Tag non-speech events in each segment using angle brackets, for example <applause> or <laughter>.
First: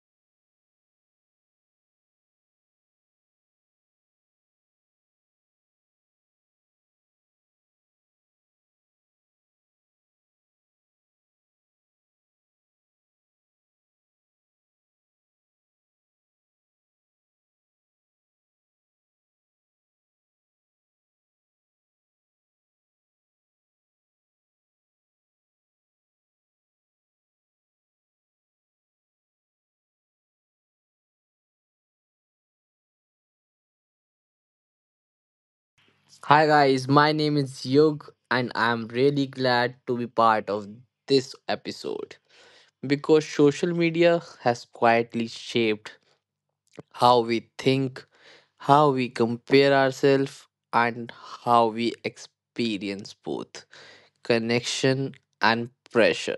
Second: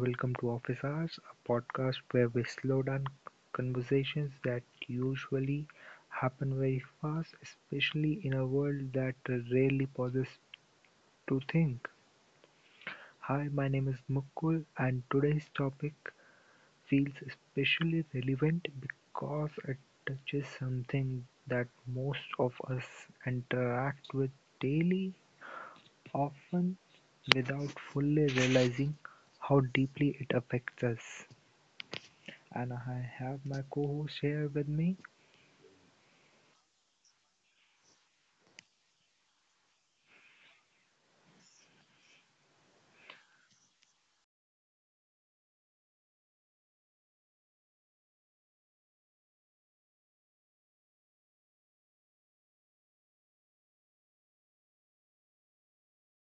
welcome to Office Hours, a podcast where we slow down conversations that usually happen very fast, especially in a world that rarely pauses to think. Hi, my name is Mukul and today's topic feels especially relevant because it touches something that most of us interact with daily, often without fully realizing how deeply it affects us. And I have my co host here with me. Hi guys, my name is Yug and I'm really glad to be part of this episode because social media has quietly shaped how we think, how we compare ourselves and how we experience both connection and pressure.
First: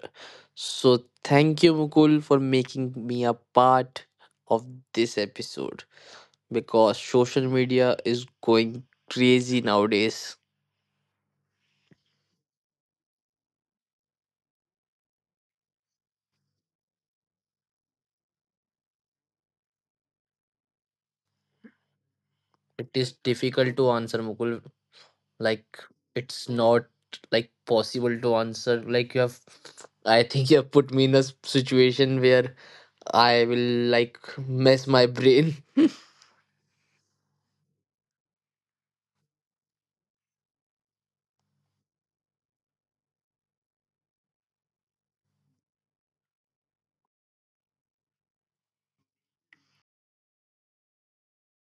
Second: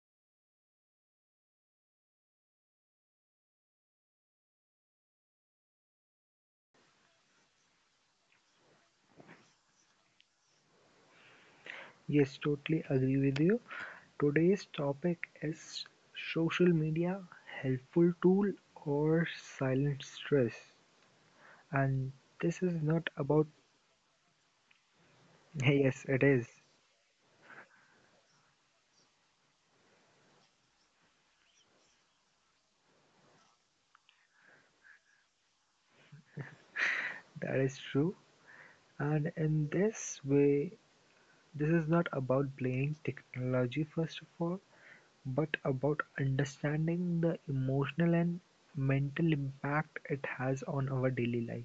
So thank you Mukul for making me a part of this episode because social media is going crazy nowadays. Yes, totally agree with you. Today's topic is social media, helpful tool or silent stress. And this is It not is about, difficult to answer, Mukul. <laughs> Like yes, it is. it's not like possible to answer. Like you have, I think you have put me in a situation where I will like mess my brain. <laughs> That is true. And in this way, this is not about blaming technology first of all, but about understanding the emotional and mental impact it has on our daily life.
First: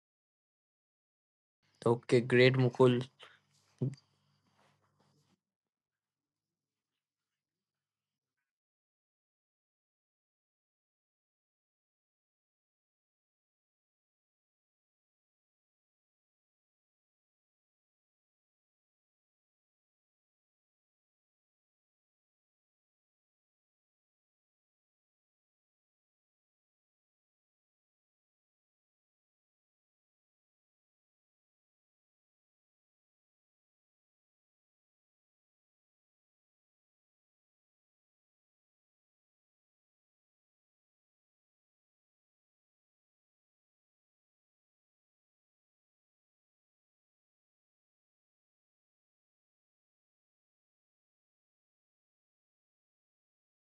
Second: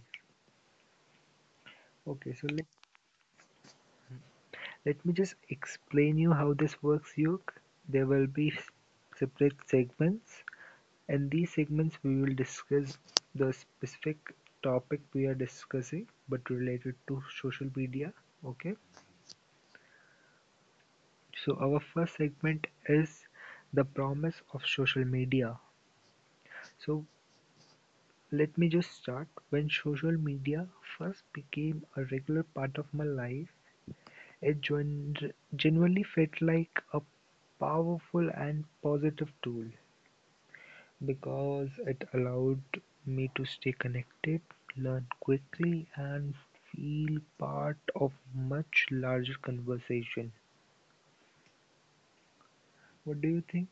Okay, Okay, so great, Mukul. let me just explain you how this works, Yuk. There will be separate segments. And these segments, we will discuss the specific topic we are discussing, but related to social media. Okay, so our first segment is the promise of social media. So let me just start. When social media first became a regular part of my life, it genuinely felt like a powerful and positive tool because it allowed me to stay connected, learn quickly, and feel part of much larger conversation. What do you think?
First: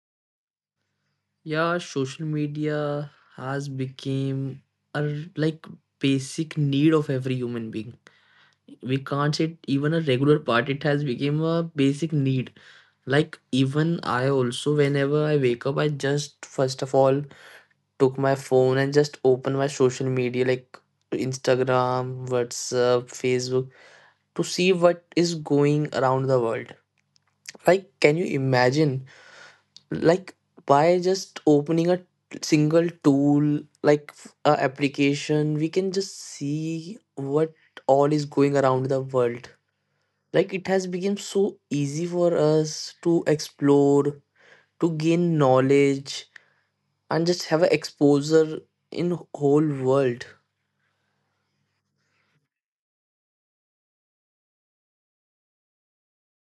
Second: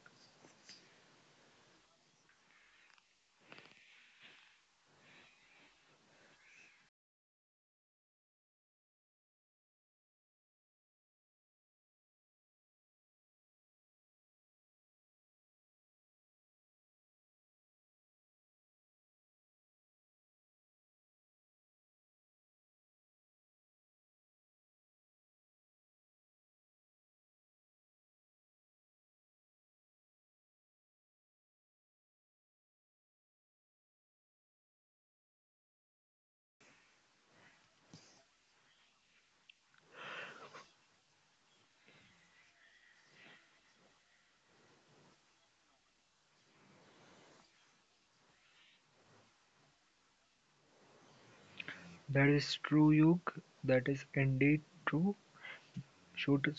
Yeah, social media has become like basic need of every human being. We can't say it even a regular part, it has become a basic need. Like even I also, whenever I wake up, I just first of all took my phone and just opened my social media like Instagram, WhatsApp, Facebook to see what is going around the world. Like, can you imagine? Like, by just opening a single tool, a application, we can just see what all is going around the world. Like, it has become so easy for us to explore, to gain knowledge, and just have an exposure in whole world. That is true, Yug. That is indeed true. Should-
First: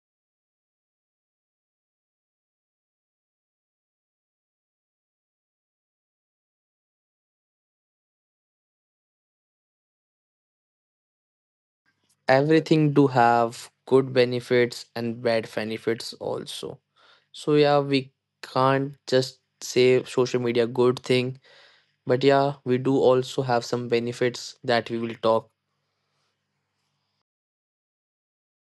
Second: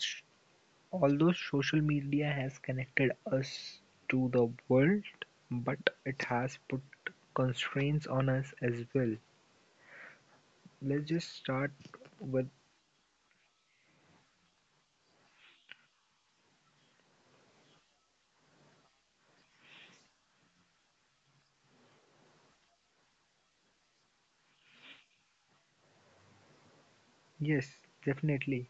Although social media has connected us to the world, but it has put constraints on us as well. Let's just start with Everything do have good benefits and bad benefits also, so yeah, we can't just say social media good thing, but yeah we do also have some benefits that we will talk. yes, definitely.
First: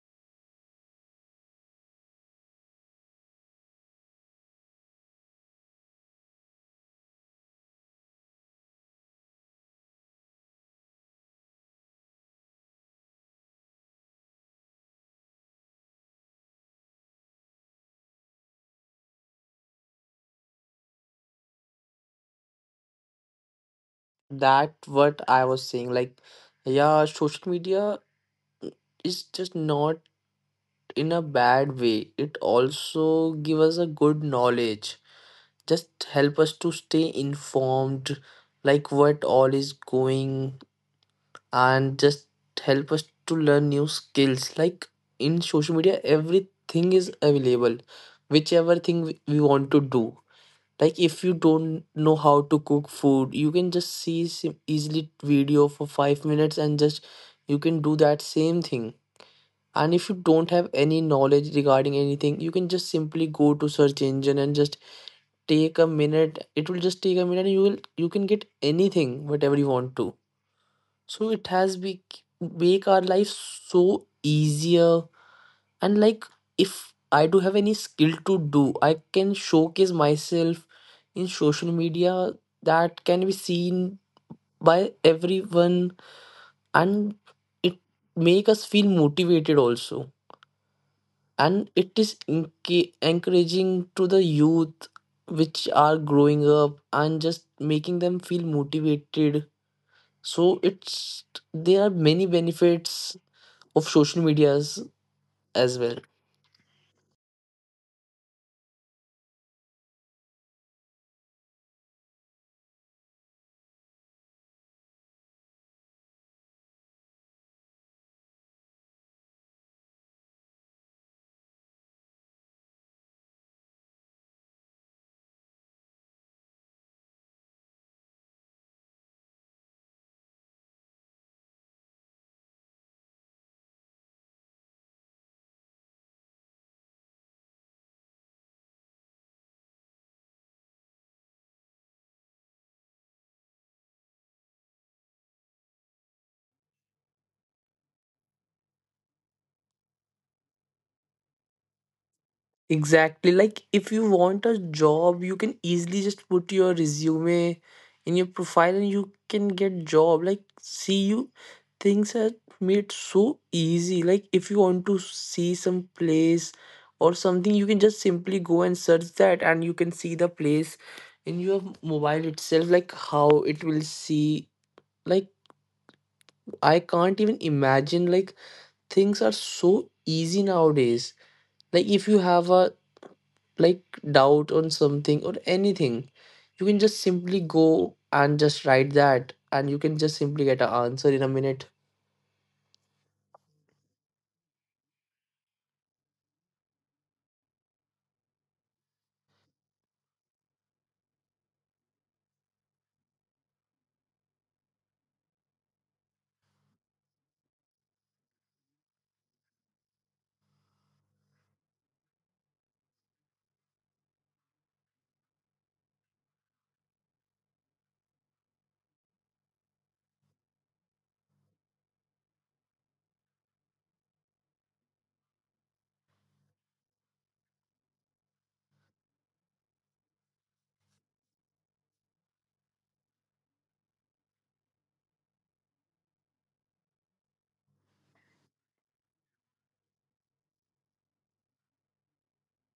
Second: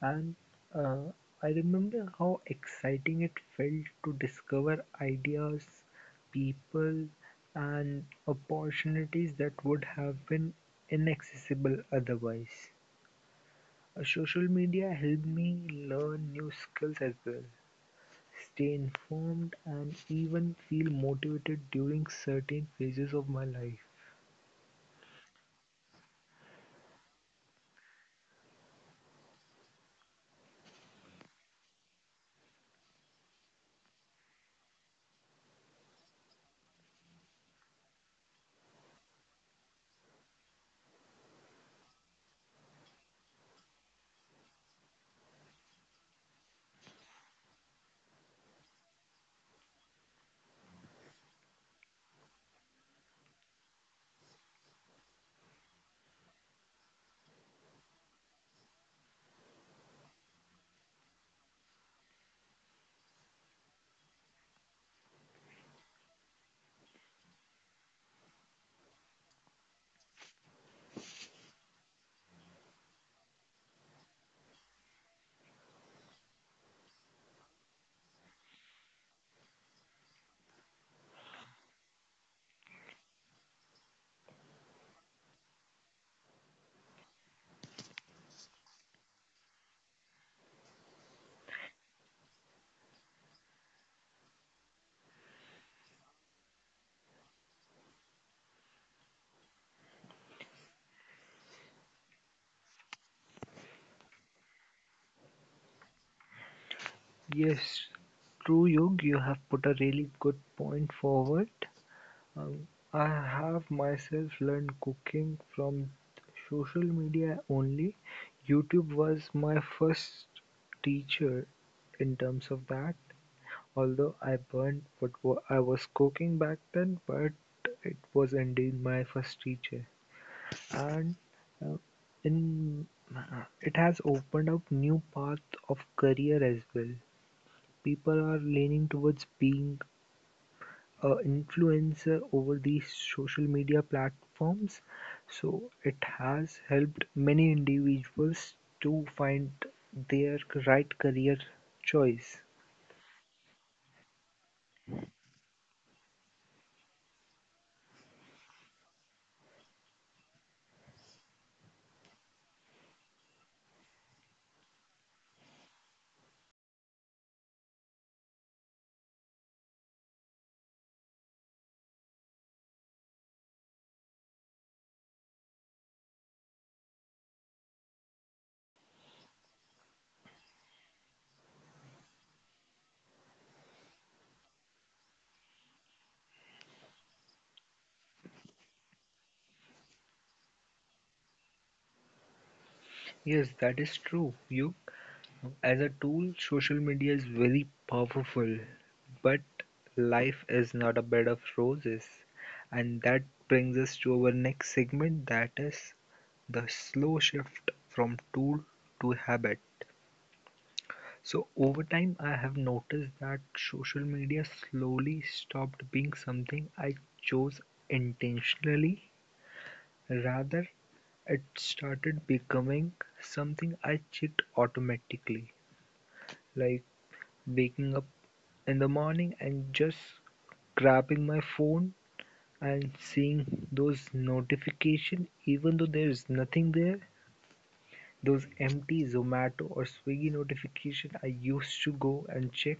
And uh, I remember how exciting it felt to discover ideas, people, and opportunities that would have been inaccessible otherwise. Social media helped me learn new skills as well. Stay informed and even feel motivated during certain phases of my life. That what I was saying, like yeah, social media is just not in a bad way, it also give us a good knowledge, just help us to stay informed, like what all is going, and just help us to learn new skills. Like in social media everything is available, whichever thing we want to do. Like if you don't know how to cook food, you can just see easily video for 5 minutes and just you can do that same thing. And if you don't have any knowledge regarding anything, you can just simply go to search engine and just take a minute, it will just take a minute and you will, you can get anything whatever you want to. So it has be, make our life so easier. And like if I do have any skill to do, I can showcase myself in social media that can be seen by everyone. And it make us feel motivated also, and it is encouraging to the youth which are growing up and just making them feel motivated. So it's, there are many benefits of social medias as well. Yes, true, Yog, you have put a really good point forward. Um, I have myself learned cooking from social media only. YouTube was my first teacher in terms of that. Although I burnt what I was cooking back then, but it was indeed my first teacher. And uh, in it has opened up new path of career as well. People are leaning towards being a influencer over these social media platforms, so it has helped many individuals to find their right career choice. Exactly. Like if you want a job, you can easily just put your resume in your profile and you can get job. Like, see, you, things are made so easy. Like if you want to see some place or something, you can just simply go and search that and you can see the place in your mobile itself, like how it will see. Like, I can't even imagine, like things are so easy nowadays. Like if you have a, like doubt on something or anything, you can just simply go and just write that and you can just simply get an answer in a minute. Yes, that is true. You, as a tool, social media is very powerful, but life is not a bed of roses. And that brings us to our next segment, that is the slow shift from tool to habit. So, over time, I have noticed that social media slowly stopped being something I chose intentionally. Rather, it started becoming something I checked automatically. Like, waking up in the morning and just grabbing my phone and seeing those notification even though there is nothing there, those empty Zomato or Swiggy notification I used to go and check.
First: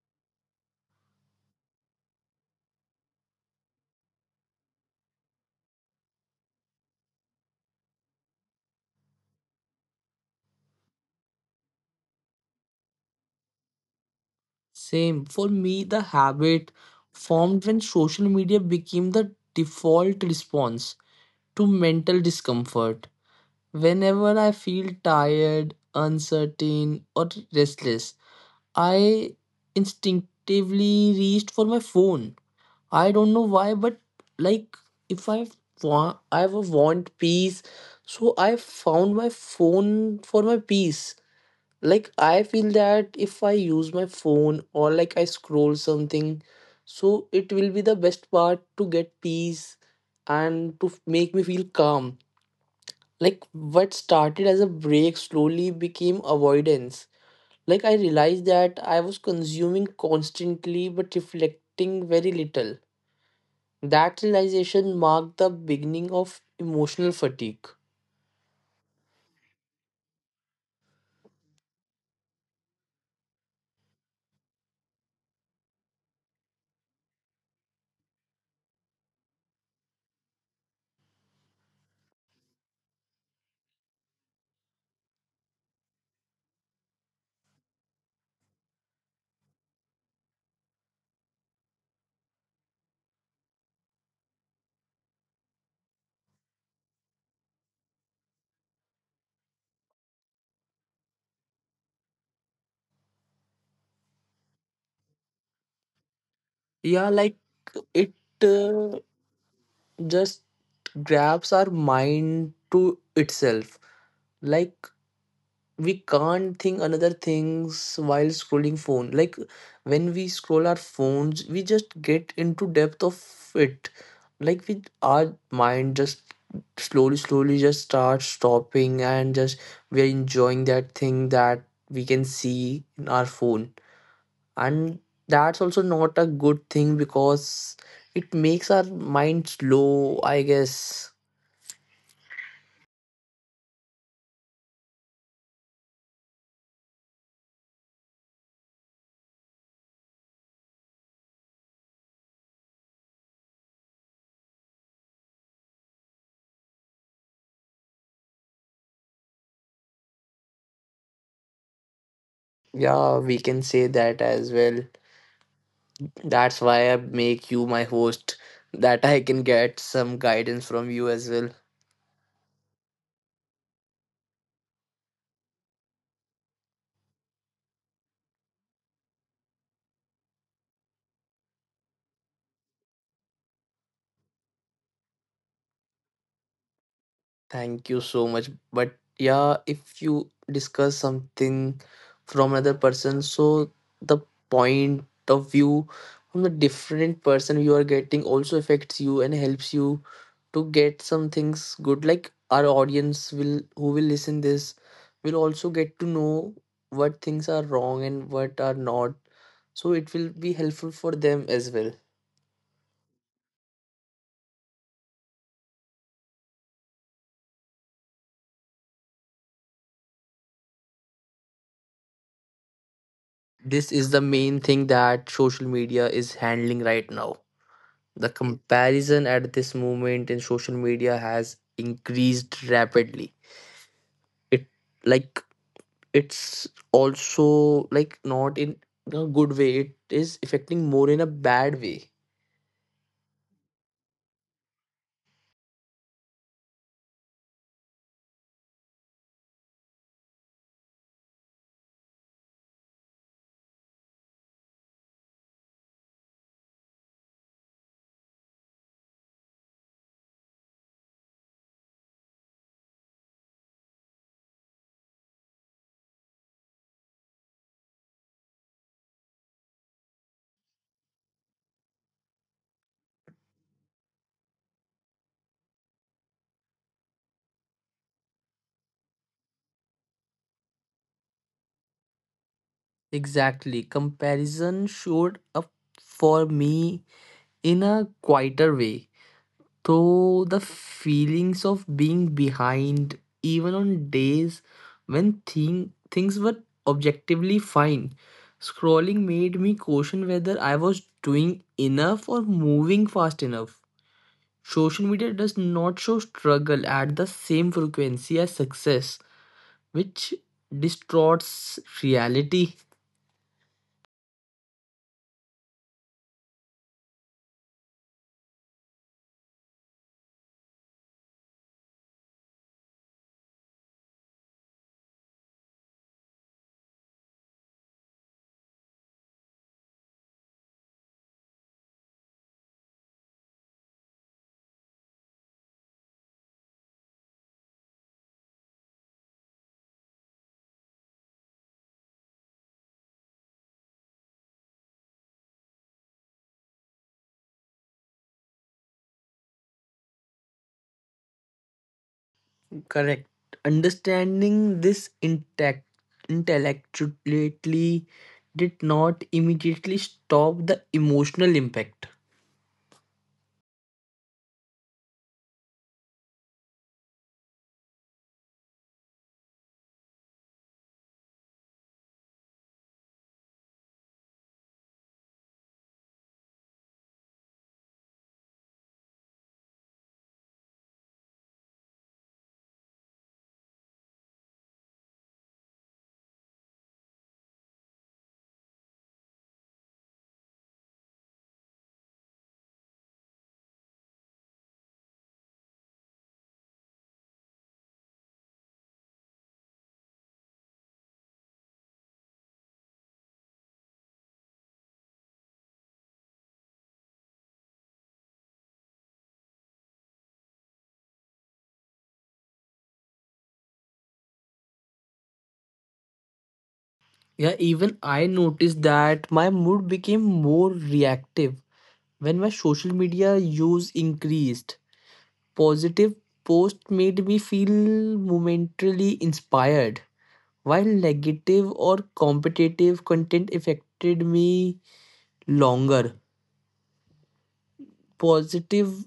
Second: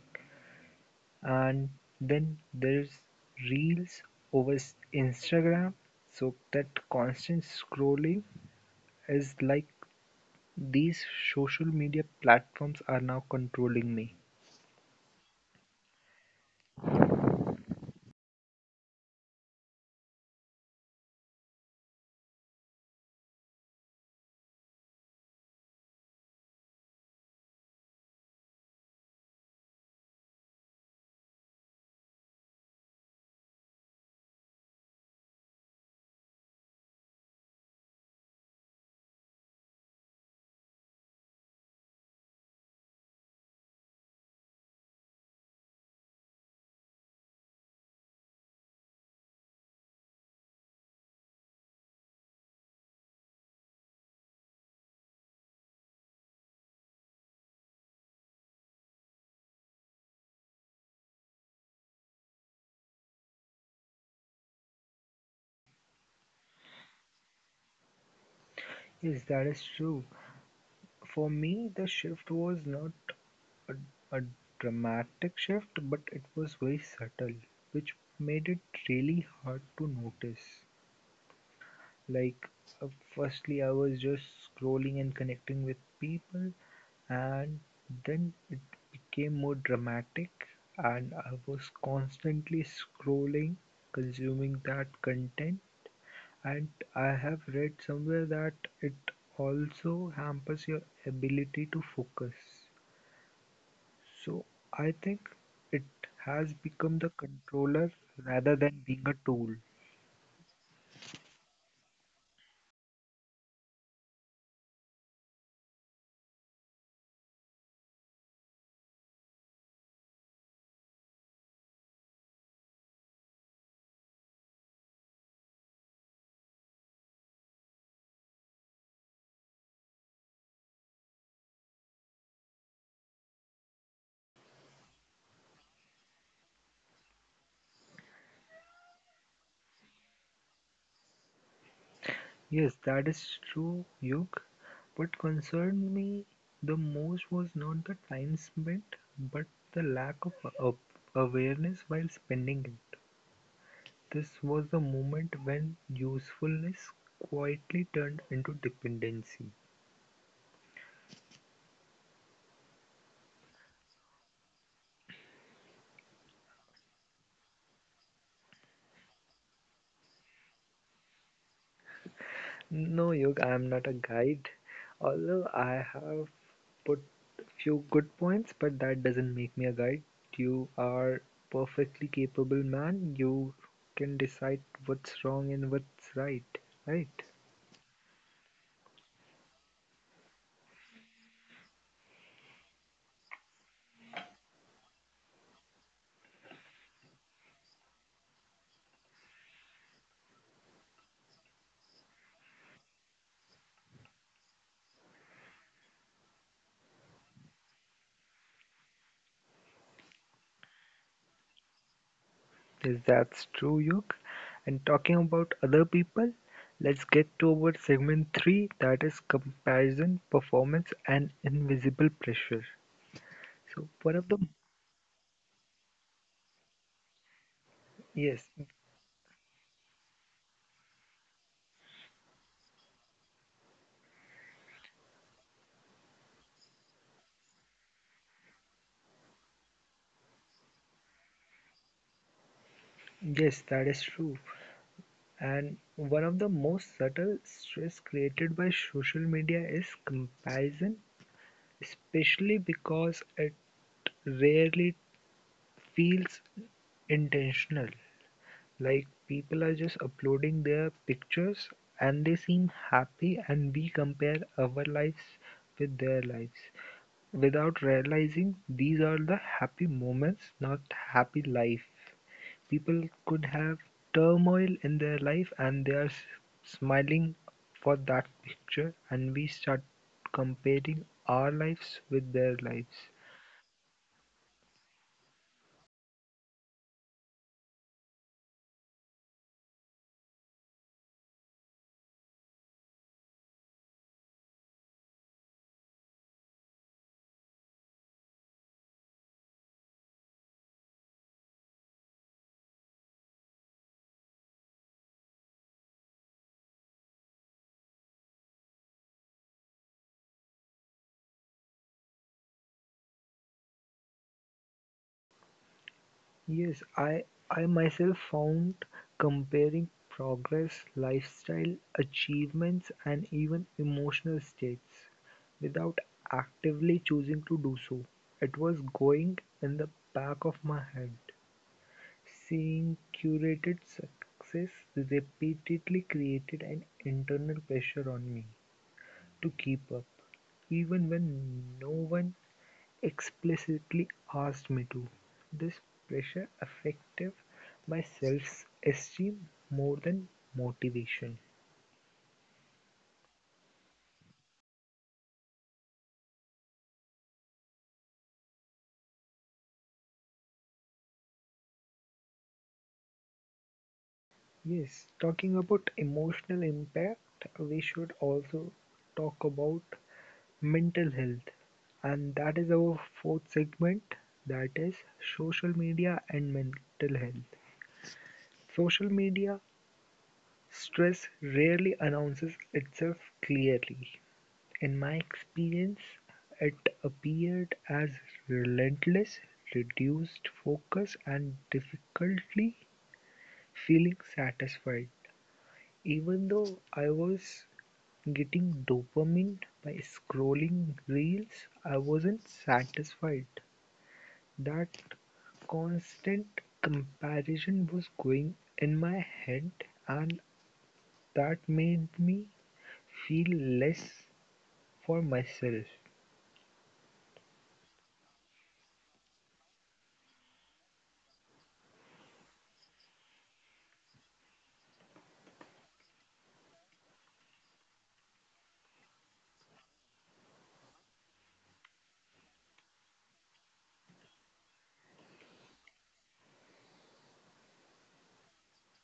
And then there's reels over Instagram, so that constant scrolling is like these social media platforms are now controlling me. Same for me, the habit formed when social media became the default response to mental discomfort. Whenever I feel tired, uncertain or restless, I instinctively reached for my phone. I don't know why, but like if I want, I want peace, so I found my phone for my peace. Like I feel that if I use my phone or like I scroll something, so it will be the best part to get peace and to make me feel calm. Like what started as a break slowly became avoidance. Like I realized that I was consuming constantly but reflecting very little. That realization marked the beginning of emotional fatigue. Yes, that is true. For me, the shift was not a, a dramatic shift, but it was very subtle, which made it really hard to notice. Like, uh, firstly, I was just scrolling and connecting with people, and then it became more dramatic, and I was constantly scrolling, consuming that content. And I have read somewhere that it also hampers your ability to focus. So I think it has become the Yeah, like controller it, rather than uh, being a tool. just grabs our mind to itself. Like we can't think another things while scrolling phone. Like when we scroll our phones, we just get into depth of it. Like we, our mind just slowly just starts stopping and just we are enjoying that thing that we can see in our phone. And that's also not a good thing because it makes our mind slow, I guess. Yes, that is true, Yug. What concerned me the most was not the time spent, but the lack of awareness while spending it. This was the moment when usefulness quietly turned into dependency. Yeah, we can say that as well. That's why I make you my host, that I can get some guidance from you as well. No, Yog, I am not a guide. Although I have put few good points, but that doesn't make me a guide. You are perfectly capable man. You can decide what's wrong and what's right. Right? Thank you so much. But yeah, if you discuss something from another person, so the point of view from the different person you are getting also affects you and helps you to get some things good. Like our audience will, who will listen this, will also get to know what things are wrong and what are not. So it will be helpful for them as well. Yes, that's true, Yog. And talking about other people, let's get to our segment three, that is comparison, performance, and invisible pressure. So This is one the of the main thing that social media is handling right now. The yes, comparison at this moment in social media has increased rapidly. It, like it's also like not in a good way. It is affecting more in a bad way. yes, that is true. And one of the most subtle stress created by social media is comparison, especially because it rarely feels intentional. Like people are just uploading their pictures and they seem happy, and we compare our lives with their lives without realizing these are the happy moments, not happy life. People could have turmoil in their life and they're smiling for that picture and we start comparing our lives with their lives. Exactly. Comparison showed up for me in a quieter way. Though the feelings of being behind even on days when things were objectively fine, scrolling made me question whether I was doing enough or moving fast enough. Social media does not show struggle at the same frequency as success, which distorts reality. Yes, I myself found comparing progress, lifestyle, achievements and even emotional states without actively choosing to do so. It was going in the back of my head. Seeing curated success repeatedly created an internal pressure on me to keep up, even when no one explicitly asked me to. This pressure affected my self-esteem more than motivation. Correct. Understanding this intact intellectually did not immediately stop the emotional impact. Yes, talking about emotional impact, we should also talk about mental health, and that is our fourth segment, that is social media and mental health. Social media stress rarely announces itself clearly. In my experience, it appeared as relentless, reduced focus, and difficulty feeling satisfied. Even though I was getting dopamine by scrolling reels, I wasn't satisfied. That constant comparison was going in my head, and that made me feel less for myself. Yeah, even I noticed that my mood became more reactive when my social media use increased. Positive posts made me feel momentarily inspired, while negative or competitive content affected me longer. Positive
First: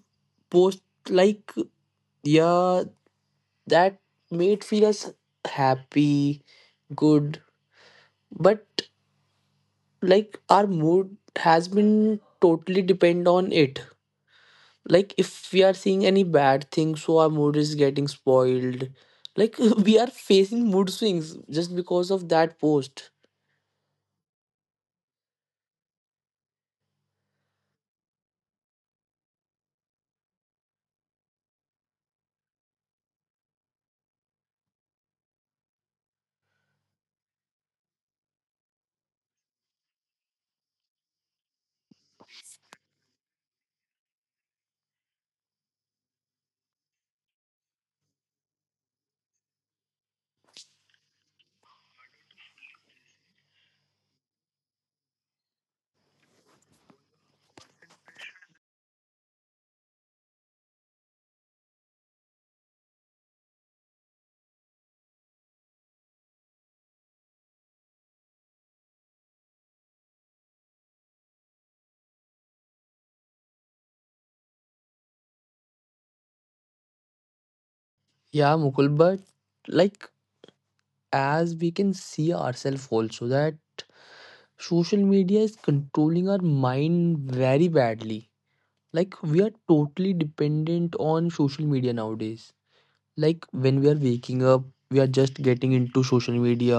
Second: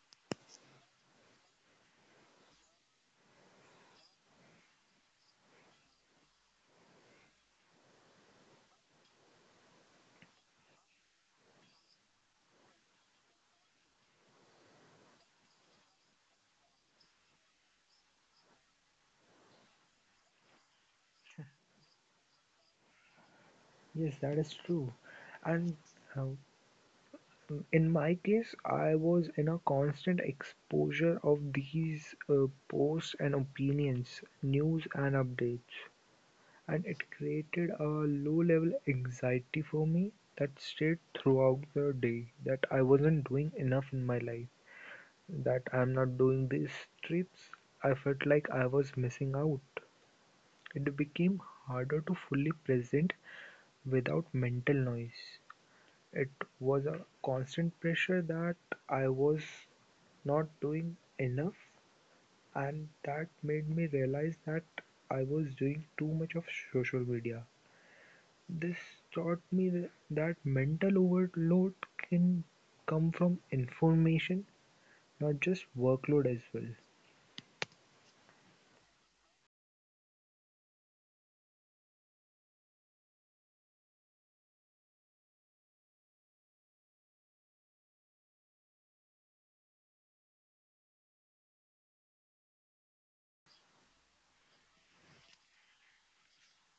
posts, like yeah, that made feel us happy, good, but like our mood has been totally depend on it. Like if we are seeing any bad thing, so our mood is getting spoiled, like <laughs> we are facing mood swings just because of that post. Yes, that is true. And uh, in my case, I was in a constant exposure of these posts and opinions, news and updates. And it created a low-level anxiety for me that stayed throughout the day, that I wasn't doing enough in my life, that I'm not doing these trips. I felt like I was missing out. It became harder to fully present without mental noise. It was a constant pressure that I was not doing enough, and that made me realize that I was doing too much of social media. This taught me that mental overload can come from information, not just workload as well. Yeah, Mukul, but like as we can see ourselves also that social media is controlling our mind very badly. Like we are totally dependent on social media nowadays. Like when we are waking up, we are just getting into social media.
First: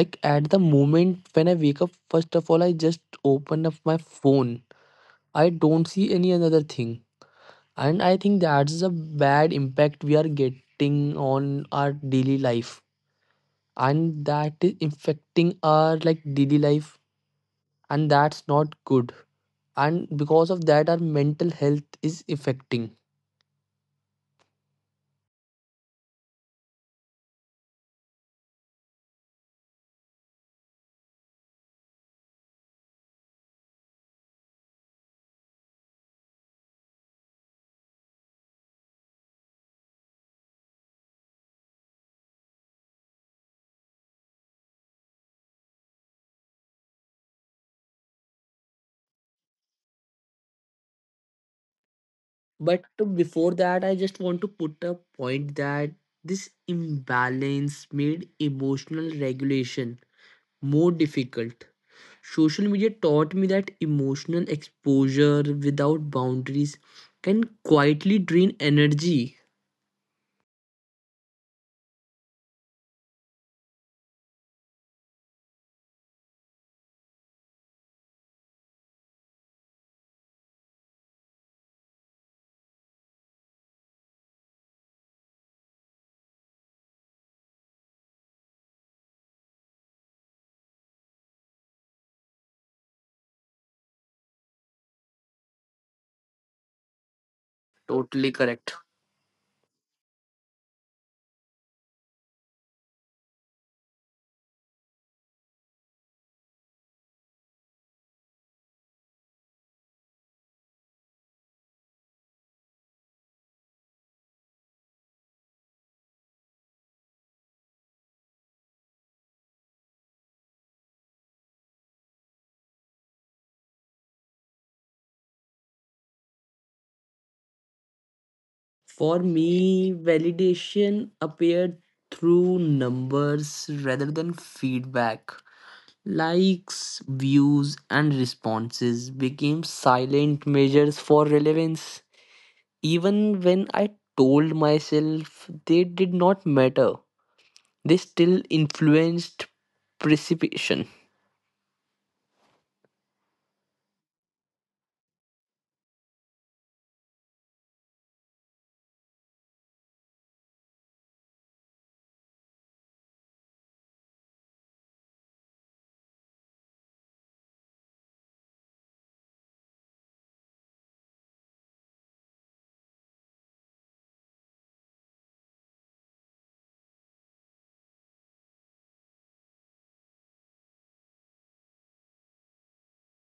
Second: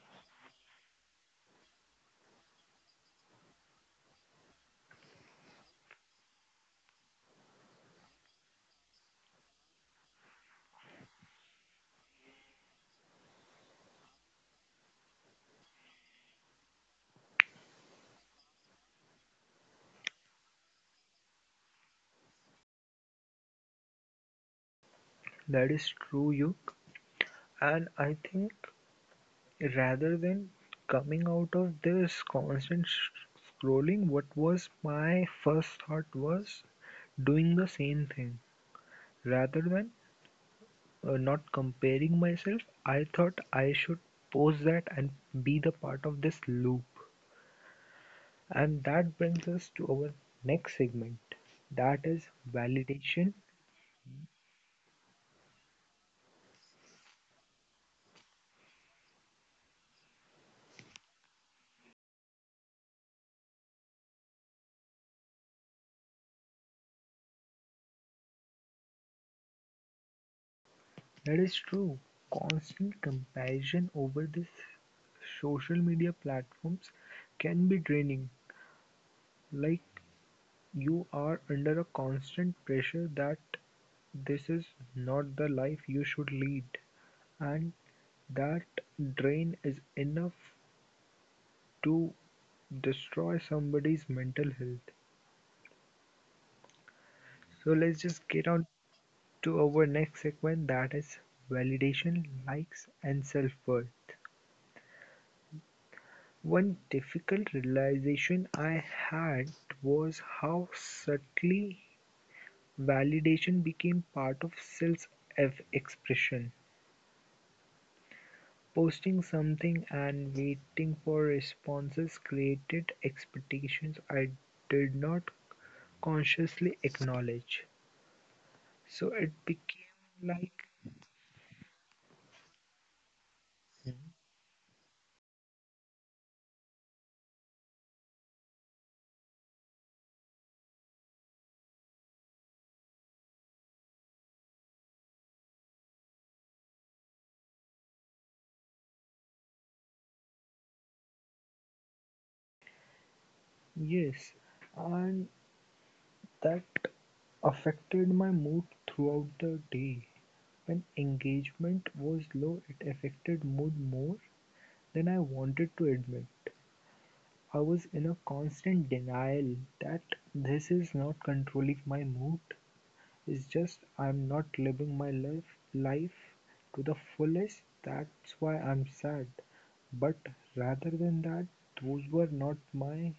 Like at the moment when I wake up, first of all, I just open up my phone. I don't see any another thing. And I think that's a bad impact we are getting on our daily life. And that is affecting our like daily life. And that's not good. And because of that, our mental health is affecting. That is true, you. And I think rather than coming out of this constant scrolling, what was my first thought was doing the same thing. Rather than not comparing myself, I thought I should post that and be the part of this loop. And that brings us to our next segment, that is But validation. before that, I just want to put a point that this imbalance made emotional regulation more difficult. Social media taught me that emotional exposure without boundaries can quietly drain energy. That is true. Constant comparison over this social media platforms can be draining. Like you are under a constant pressure that this is not the life you should lead, and that drain is enough to destroy somebody's mental health. So let's just Totally get on correct. to our next segment, that is validation, likes and self-worth. One difficult realization I had was how subtly validation became part of self-expression. Posting something and waiting for responses created expectations I did not consciously acknowledge. So For it me, became like, validation appeared through numbers rather than feedback. Likes, views, and responses became silent measures for relevance. Even when I told myself they did not matter, they still influenced precipitation. yes, and that affected my mood throughout the day. When engagement was low, it affected mood more than I wanted to admit. I was in a constant denial that this is not controlling my mood. It's just I'm not living my life to the fullest. That's why I'm sad. But rather than that, those were not my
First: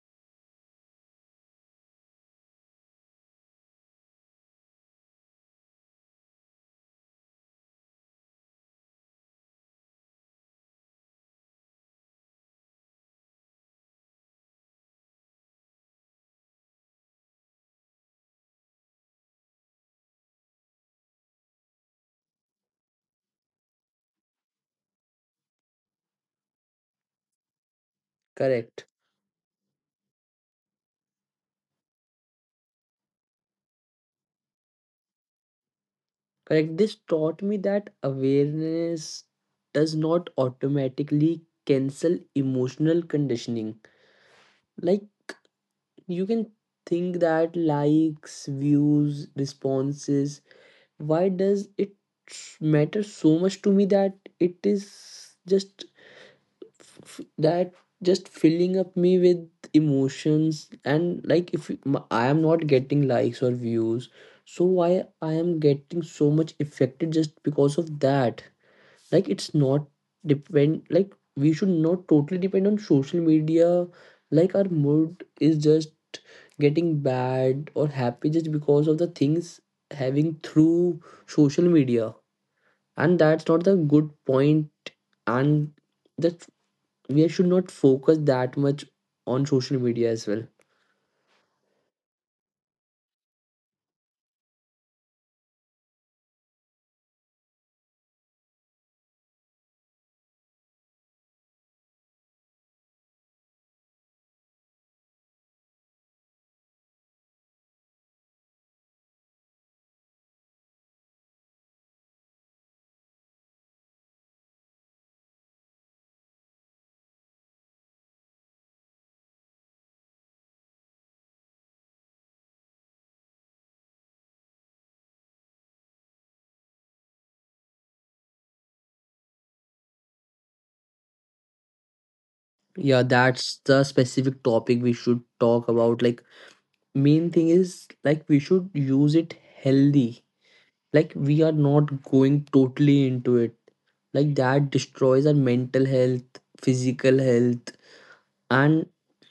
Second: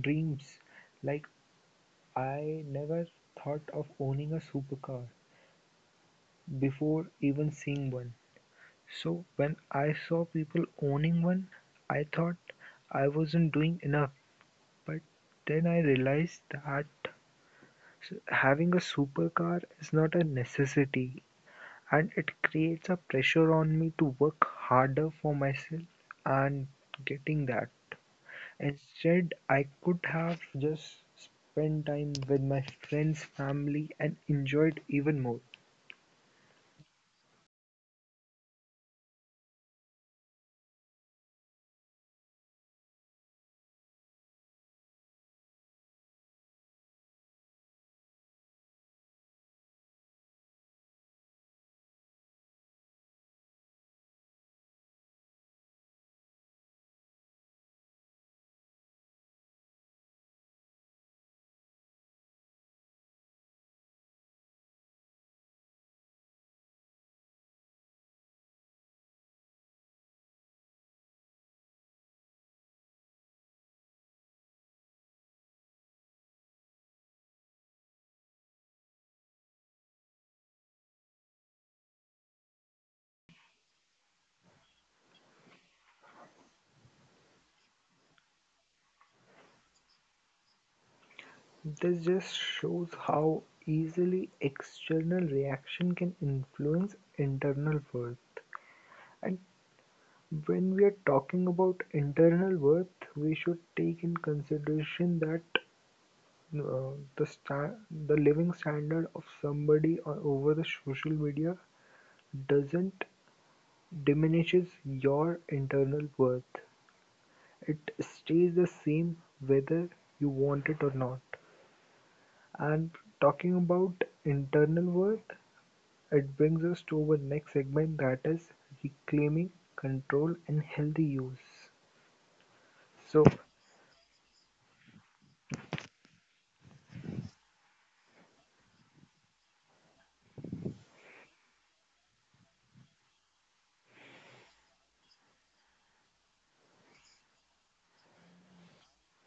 dreams. Like I never thought of owning a supercar before even seeing one. So when I saw people owning one, I thought I wasn't doing enough. But then I realized that having a supercar is not a necessity and it creates a pressure on me to work harder for myself and getting that. Correct. Instead, I could have just spent time with my friends, family, and enjoyed even more. Correct. This taught me that awareness does not automatically cancel emotional conditioning. Like, you can think that likes, views, responses, why does it matter so much to me that it is just that just filling up me with emotions. And like if I am not getting likes or views, so why I am getting so much affected just because of that. Like it's not depend, like we should not totally depend on social media. Like our mood is just getting bad or happy just because of the things having through social media, and that's not the good point. And that we should not focus that much on social media as well. This just shows how easily external reaction can influence internal worth. And when we are talking about internal worth, we should take in consideration that uh, the sta- the living standard of somebody over the social media doesn't diminishes your internal worth. It stays the same whether you want it or not. And talking about internal worth, it brings us to our next segment, that is reclaiming control and healthy use. Yeah, So, that's the specific topic we should talk about. Like main thing is like we should use it healthy, like we are not going totally into it, like that destroys our mental health, physical health, and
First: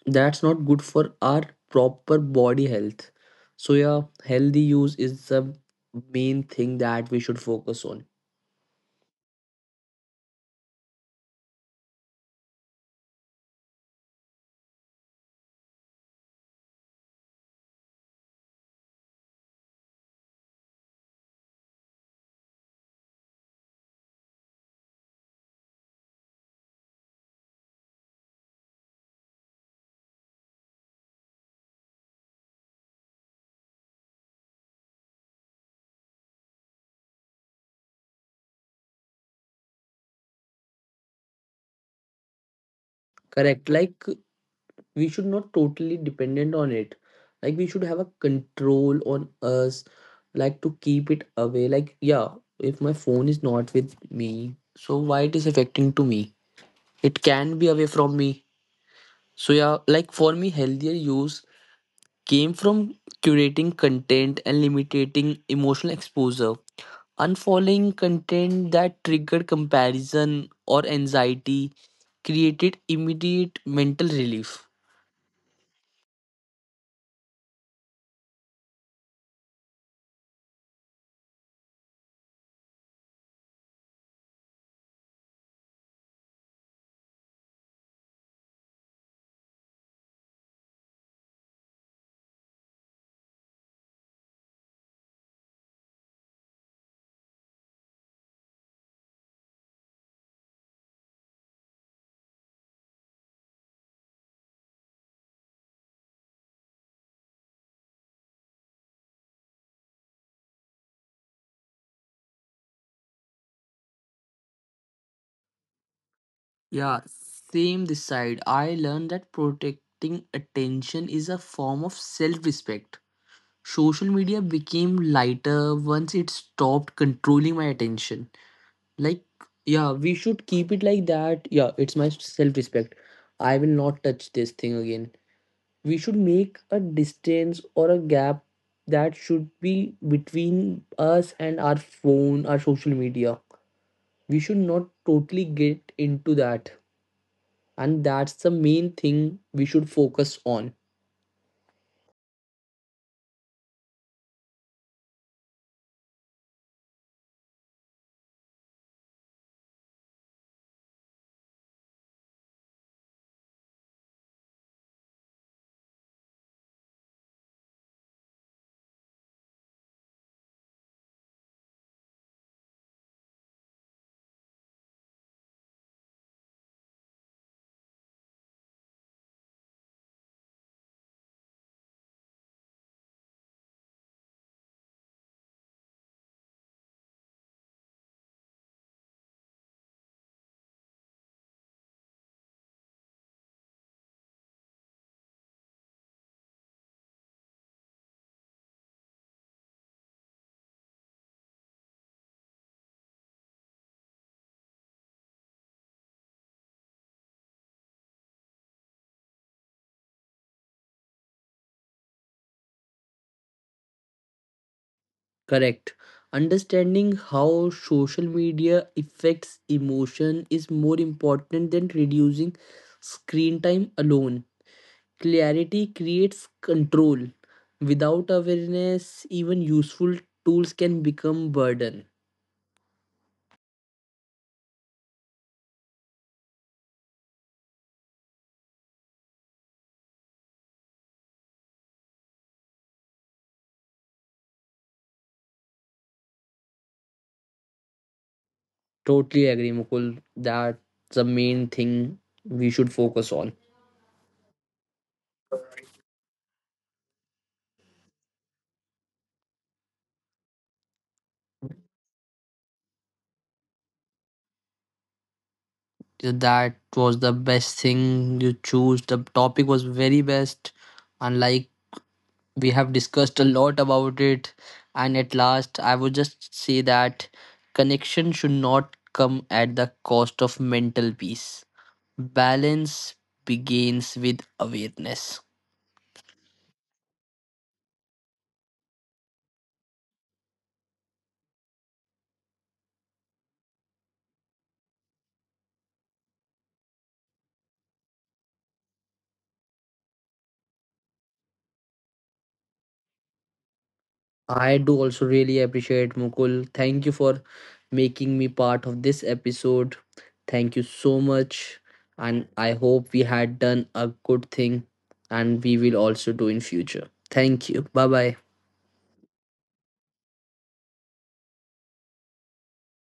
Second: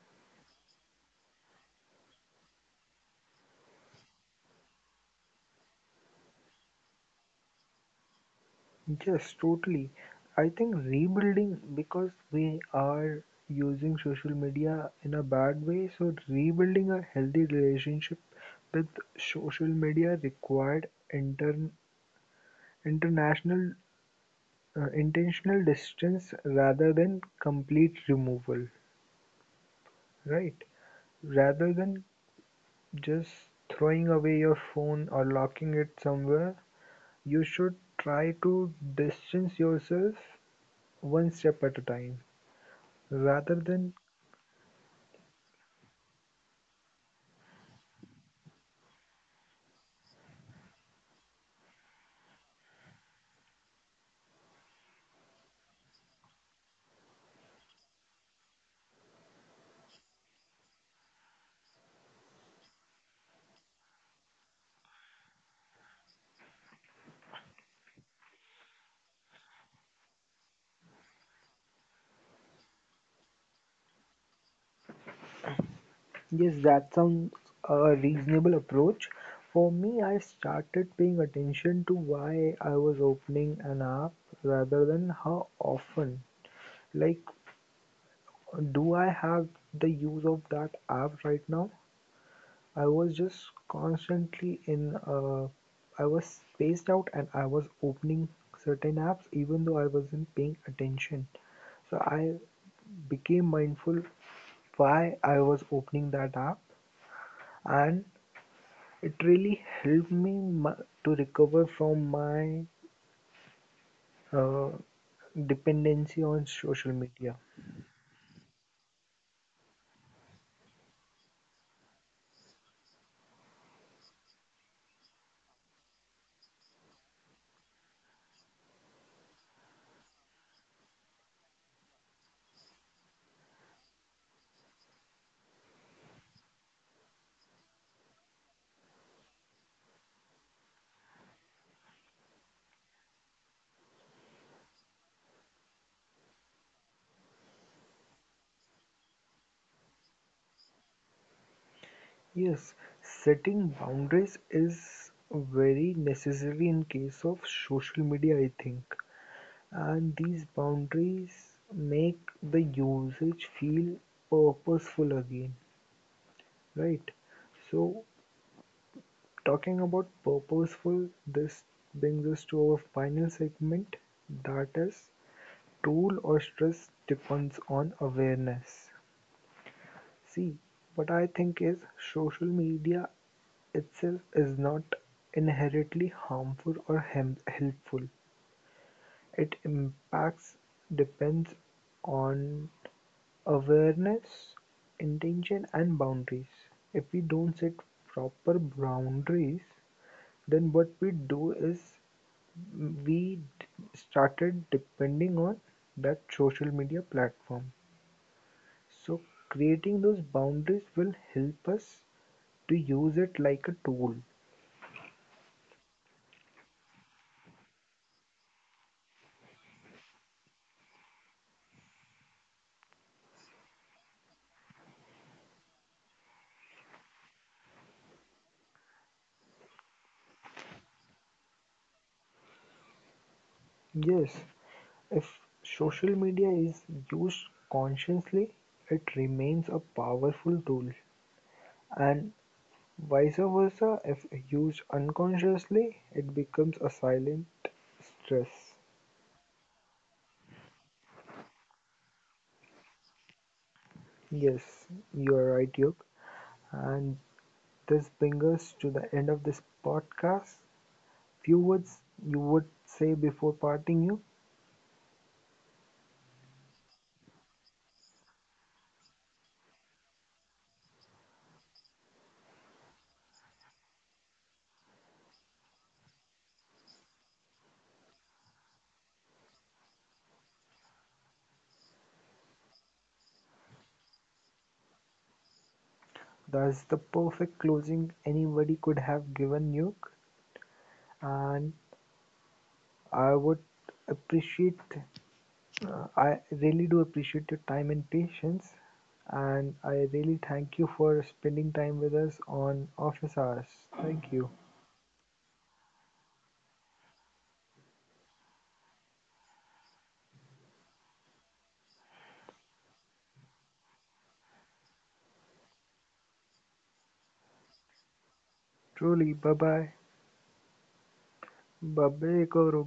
that's not good for our proper body health. So yeah, healthy use is the main thing that we should focus on. yes, totally. I think rebuilding because we are using social media in a bad way. So, rebuilding a healthy relationship with social media required intern international intentional distance rather than complete removal, right? Rather than just throwing away your phone or locking it somewhere. You should try to distance yourself one step at a time rather Correct. than. Like we should not totally dependent on it. Like we should have a control on us, like to keep it away. Like yeah, if my phone is not with me, so why it is affecting to me? It can be away from me. So yeah, like for me, healthier use came from curating content and limiting emotional exposure. Unfollowing content that triggered comparison or anxiety created immediate mental relief. Yes, that sounds a reasonable approach. For me, I started paying attention to why I was opening an app rather than how often. Like, do I have the use of that app right now? I was just constantly in I was spaced out and I was opening certain apps even though I wasn't paying attention. So I became mindful why I was opening that app and it really helped me to recover from my uh, dependency on social Yeah, media. same this side. I learned that protecting attention is a form of self respect. Social media became lighter once it stopped controlling my attention. Like yeah, we should keep it like that. Yeah, it's my self respect, I will not touch this thing again. We should make a distance or a gap that should be between us and our phone, our social media. We should not totally get into that, and that's the main thing we should focus on. Yes, setting boundaries is very necessary in case of social media, I think. And these boundaries make the usage feel purposeful again, right? So, talking about purposeful, this brings us to our final segment, that is, tool or stress depends on awareness. See, what I think is social media itself is not inherently harmful or helpful. It impacts depends on awareness, intention and boundaries. If we don't set proper boundaries, then what we do is we d- started depending on that social media platform. So creating those boundaries will help us to use it like a tool. Correct. Understanding how social media affects emotion is more important than reducing screen time alone. Clarity creates control. Without awareness, even useful tools can become burden. Yes, if social media is used consciously, it remains a powerful tool and vice versa, if used unconsciously, it becomes a silent stress. Totally agree, Mukul. That's the main thing we should focus on. Yes, you are right, Yug. And this brings us to the end of this podcast. Few words you would say before parting, Yug. That was the best thing you choose. The topic was very best. Unlike, we have discussed a lot about it. And at last, I would just say that connection should not come at the cost of mental peace. Balance begins with awareness. That's the perfect closing anybody could have given, Yug. And I would appreciate I really do appreciate your time and patience, and I really thank you for spending time with us on office hours. Thank you. I do also really appreciate Mukul. Thank you for making me part of this episode. Thank you so much. And I hope we had done a good thing and we will also do in future. Thank you. Bye bye. Truly, bye bye. Bye bye,